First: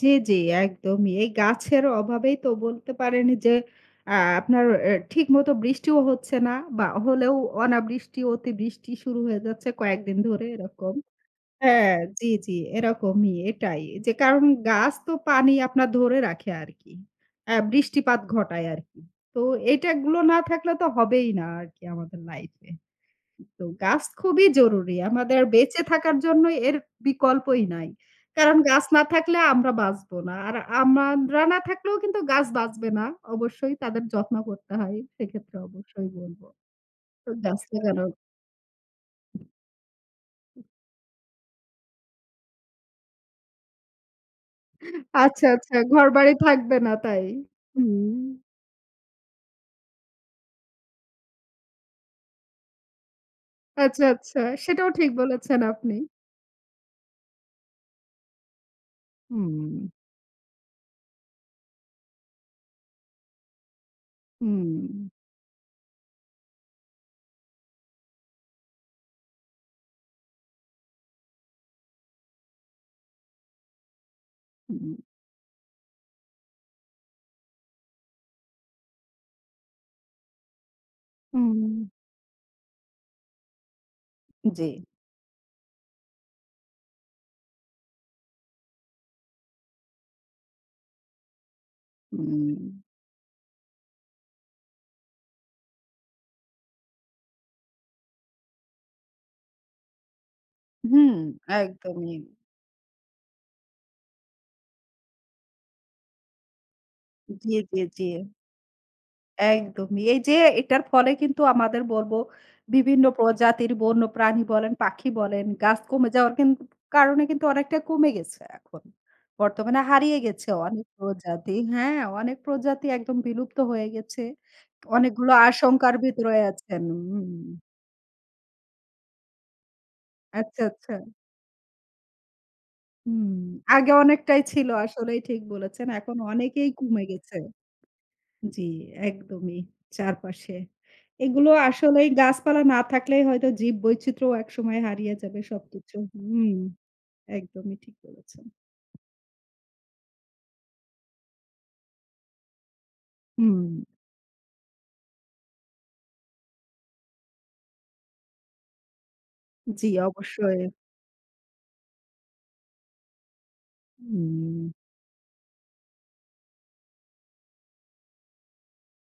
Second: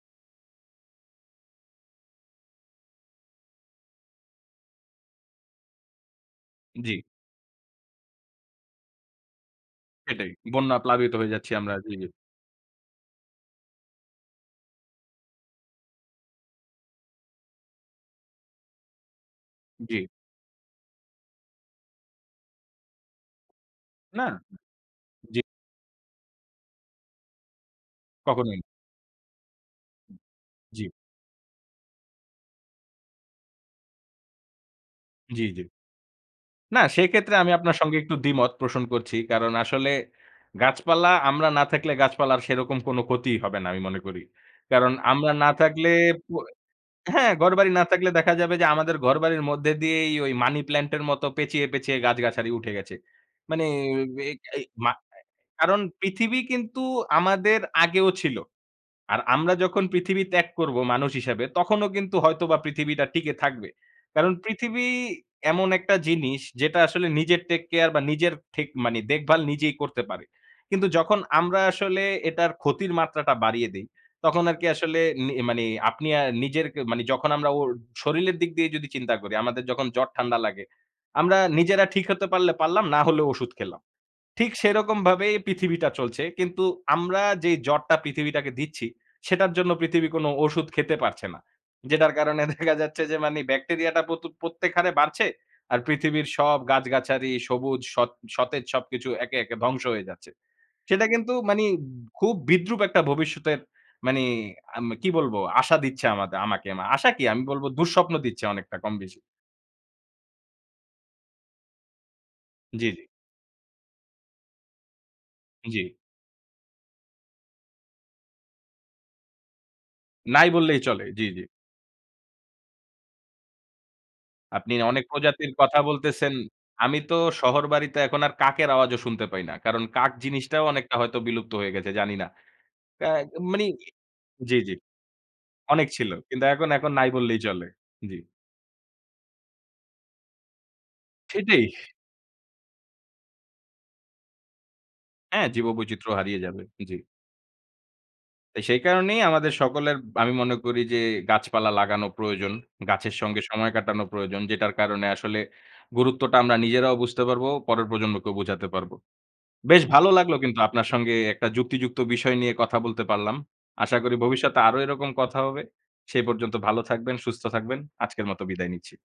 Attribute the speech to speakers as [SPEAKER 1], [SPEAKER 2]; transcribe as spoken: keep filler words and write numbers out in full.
[SPEAKER 1] জ্বী, জ্বী, একদমই। এই গাছের অভাবেই তো বলতে পারেন যে অ্যা আপনার এ ঠিক মতো বৃষ্টিও হচ্ছে না বা
[SPEAKER 2] জি।
[SPEAKER 1] হলেও অনাবৃষ্টি অতি বৃষ্টি শুরু হয়ে যাচ্ছে কয়েকদিন
[SPEAKER 2] সেটাই।
[SPEAKER 1] ধরে
[SPEAKER 2] বন্যা
[SPEAKER 1] এরকম।
[SPEAKER 2] প্লাবিত হয়ে যাচ্ছি আমরা। জি,
[SPEAKER 1] হ্যাঁ,
[SPEAKER 2] জি।
[SPEAKER 1] জি, জি, এরকমই এটাই। যে কারণ গাছ তো পানি আপনার ধরে রাখে আরকি। অ্যা বৃষ্টিপাত ঘটায় আরকি। তো
[SPEAKER 2] জ্বী।
[SPEAKER 1] এইটাগুলো না থাকলে তো হবেই না, আরকি আমাদের লাইফ এ। এ তো গাছ
[SPEAKER 2] না
[SPEAKER 1] খুবই জরুরি।
[SPEAKER 2] জি।
[SPEAKER 1] আমাদের বেঁচে থাকার জন্য এর বিকল্পই নাই। কারণ
[SPEAKER 2] কখনোই
[SPEAKER 1] গাছ না থাকলে আমরা বাঁচব না। আর
[SPEAKER 2] জি।
[SPEAKER 1] আমানরা না থাকলেও কিন্তু গাছ বাঁচবে না। অবশ্যই তাদের যত্ন করতে হয়।
[SPEAKER 2] জ্বী,
[SPEAKER 1] সেক্ষেত্রে
[SPEAKER 2] জ্বী।
[SPEAKER 1] অবশ্যই বলব।
[SPEAKER 2] না
[SPEAKER 1] তো
[SPEAKER 2] সেক্ষেত্রে আমি
[SPEAKER 1] গাছ
[SPEAKER 2] আপনার সঙ্গে
[SPEAKER 1] লাগানো
[SPEAKER 2] একটু দ্বিমত পোষণ করছি। কারণ আসলে
[SPEAKER 1] উ
[SPEAKER 2] গাছপালা আমরা না থাকলে গাছপালার সেরকম কোন ক্ষতিই হবে না আমি মনে করি। কারণ আমরা
[SPEAKER 1] আচ্ছা,
[SPEAKER 2] না
[SPEAKER 1] আচ্ছা,
[SPEAKER 2] থাকলে
[SPEAKER 1] ঘরবাড়ি
[SPEAKER 2] পু
[SPEAKER 1] থাকবে না তাই।
[SPEAKER 2] হ্যাঁ ঘরবাড়ি না থাকলে দেখা
[SPEAKER 1] হুম।
[SPEAKER 2] যাবে যে আমাদের ঘরবাড়ির মধ্যে দিয়েই মানি প্লান্ট এর মত পেঁচিয়ে, পেঁচিয়ে, গাছ-গাছারি উঠে গেছে। মানে
[SPEAKER 1] আচ্ছা,
[SPEAKER 2] এ
[SPEAKER 1] আচ্ছা,
[SPEAKER 2] এই
[SPEAKER 1] সেটাও
[SPEAKER 2] মা
[SPEAKER 1] ঠিক
[SPEAKER 2] আ
[SPEAKER 1] বলেছেন
[SPEAKER 2] কারণ
[SPEAKER 1] আপনি।
[SPEAKER 2] পৃথিবী কিন্তু আমাদের আগেও ছিল। আর আমরা যখন
[SPEAKER 1] হুম।
[SPEAKER 2] পৃথিবী ত্যাগ করব মানুষ হিসাবে, তখনও কিন্তু হয়তো বা পৃথিবীটা টিকে থাকবে। কারণ পৃথিবী
[SPEAKER 1] হুম।
[SPEAKER 2] এমন একটা জিনিস যেটা আসলে নিজের টেক কেয়ার বা নিজের ঠেক মানি দেখভাল নিজেই করতে পারে। কিন্তু যখন আমরা আসলে এটার ক্ষতির মাত্রাটা বাড়িয়ে দেই, তখন আরকি
[SPEAKER 1] হুম।
[SPEAKER 2] আসলে নে মানি আপনি আ নিজের কে মানি যখন আমরা ওর শরীলের দিক দিয়ে যদি চিন্তা করি, আমাদের যখন জ্বর ঠান্ডা লাগে। আমরা নিজেরা
[SPEAKER 1] হুম।
[SPEAKER 2] ঠিক হতে পারলে পারলাম না হলেও ঔষুধ খেলাম। ঠিক
[SPEAKER 1] জ্বী।
[SPEAKER 2] সেরকমভাবেই পৃথিবীটা চলছে। কিন্তু আমরা যেই জ্বরটা পৃথিবীটাকে দিচ্ছি, সেটার জন্য পৃথিবী কোন ঔষুধ খেতে পারছে না। যেটার কারণে দেখা
[SPEAKER 1] হুম।
[SPEAKER 2] যাচ্ছে যে মানি ব্যাকটেরিয়াটা প্রতু প্রত্যেক হারে বাড়ছে। আর পৃথিবীর সব গাছ-গাছারি সবুজ সৎ সতেজ সবকিছু একে, একে, ধ্বংস হয়ে যাচ্ছে। সেটা
[SPEAKER 1] হুম
[SPEAKER 2] কিন্তু মানি
[SPEAKER 1] একদমই।
[SPEAKER 2] খুব বিদ্রূপ একটা ভবিষ্যতের মানি আম কি বলবো আশা দিচ্ছে আমাদ আমাকে। আশা কি? আমি
[SPEAKER 1] জি,
[SPEAKER 2] বলব
[SPEAKER 1] জি, জি।
[SPEAKER 2] দুঃস্বপ্ন দিচ্ছে অনেকটা কম বেশি।
[SPEAKER 1] একদমই। এই যে এটার ফলে কিন্তু আমাদের বলবো
[SPEAKER 2] জি,
[SPEAKER 1] বিভিন্ন
[SPEAKER 2] জি।
[SPEAKER 1] পজাতির বন্যপ্রাণী বলেন, পাখি বলেন গাছ
[SPEAKER 2] জি।
[SPEAKER 1] কমে যাওয়ার কিন কারণে কিন্তু অনেকটা কমে গেছে এখন। বর্তমানে হারিয়ে গেছে
[SPEAKER 2] নাই বললেই
[SPEAKER 1] অনেক
[SPEAKER 2] চলে। জি, জি।
[SPEAKER 1] প্রজাতি হ্যাঁ অনেক প্রজাতি একদম বিলুপ্ত হয়ে গেছে।
[SPEAKER 2] আপনি অনেক
[SPEAKER 1] অনেকগুলো
[SPEAKER 2] প্রজাতির কথা
[SPEAKER 1] আশঙ্কার
[SPEAKER 2] বলতেছেন।
[SPEAKER 1] ভিতরে আছেন
[SPEAKER 2] আমি তো
[SPEAKER 1] হু।
[SPEAKER 2] শহর বাড়িতে এখন আর কাকের আওয়াজও শুনতে পাই না। কারণ কাক
[SPEAKER 1] আচ্ছা,
[SPEAKER 2] জিনিসটাও
[SPEAKER 1] আচ্ছা।
[SPEAKER 2] অনেকটা হয়তো বিলুপ্ত হয়ে গেছে জানি না। কা
[SPEAKER 1] হুম,
[SPEAKER 2] মানি
[SPEAKER 1] আগে অনেকটাই
[SPEAKER 2] জি,
[SPEAKER 1] ছিল।
[SPEAKER 2] জি।
[SPEAKER 1] আসলেই ঠিক বলেছেন।
[SPEAKER 2] অনেক ছিল।
[SPEAKER 1] এখন
[SPEAKER 2] কিন্তু এখন,
[SPEAKER 1] অনেকেই
[SPEAKER 2] এখন,
[SPEAKER 1] কুমে
[SPEAKER 2] নাই
[SPEAKER 1] গেছে।
[SPEAKER 2] বললেই চলে। জি।
[SPEAKER 1] জি একদমই চারপাশে। এগুলো
[SPEAKER 2] সেটাই।
[SPEAKER 1] আসলেই গাছপালা না থাকলেই হয়তো জীব বৈচিত্র্যও একসময় হারিয়ে যাবে
[SPEAKER 2] হ্যাঁ,
[SPEAKER 1] সবকিছু।
[SPEAKER 2] জীববৈচিত্র্য হারিয়ে
[SPEAKER 1] হুম
[SPEAKER 2] যাবে। জি।
[SPEAKER 1] একদমই ঠিক বলেছেন।
[SPEAKER 2] তো সেই কারণেই আমাদের সকলের আমি মনে করি যে গাছপালা লাগানো প্রয়োজন। গাছের সঙ্গে
[SPEAKER 1] হুম।
[SPEAKER 2] সময় কাটানো প্রয়োজন। যেটার কারণে আসলে গুরুত্বটা আমরা নিজেরাও বুঝতে পারবো, পরের প্রজন্মকেও বোঝাতে পারব। বেশ
[SPEAKER 1] জি,
[SPEAKER 2] ভালো লাগলো কিন্তু
[SPEAKER 1] অবশ্যই।
[SPEAKER 2] আপনার সঙ্গে একটা যুক্তিযুক্ত বিষয় নিয়ে কথা বলতে পারলাম। আশা করি ভবিষ্যতে
[SPEAKER 1] হুম।
[SPEAKER 2] আরো এরকম কথা হবে। সেই পর্যন্ত ভালো থাকবেন, সুস্থ থাকবেন। আজকের মতো বিদায় নিচ্ছি।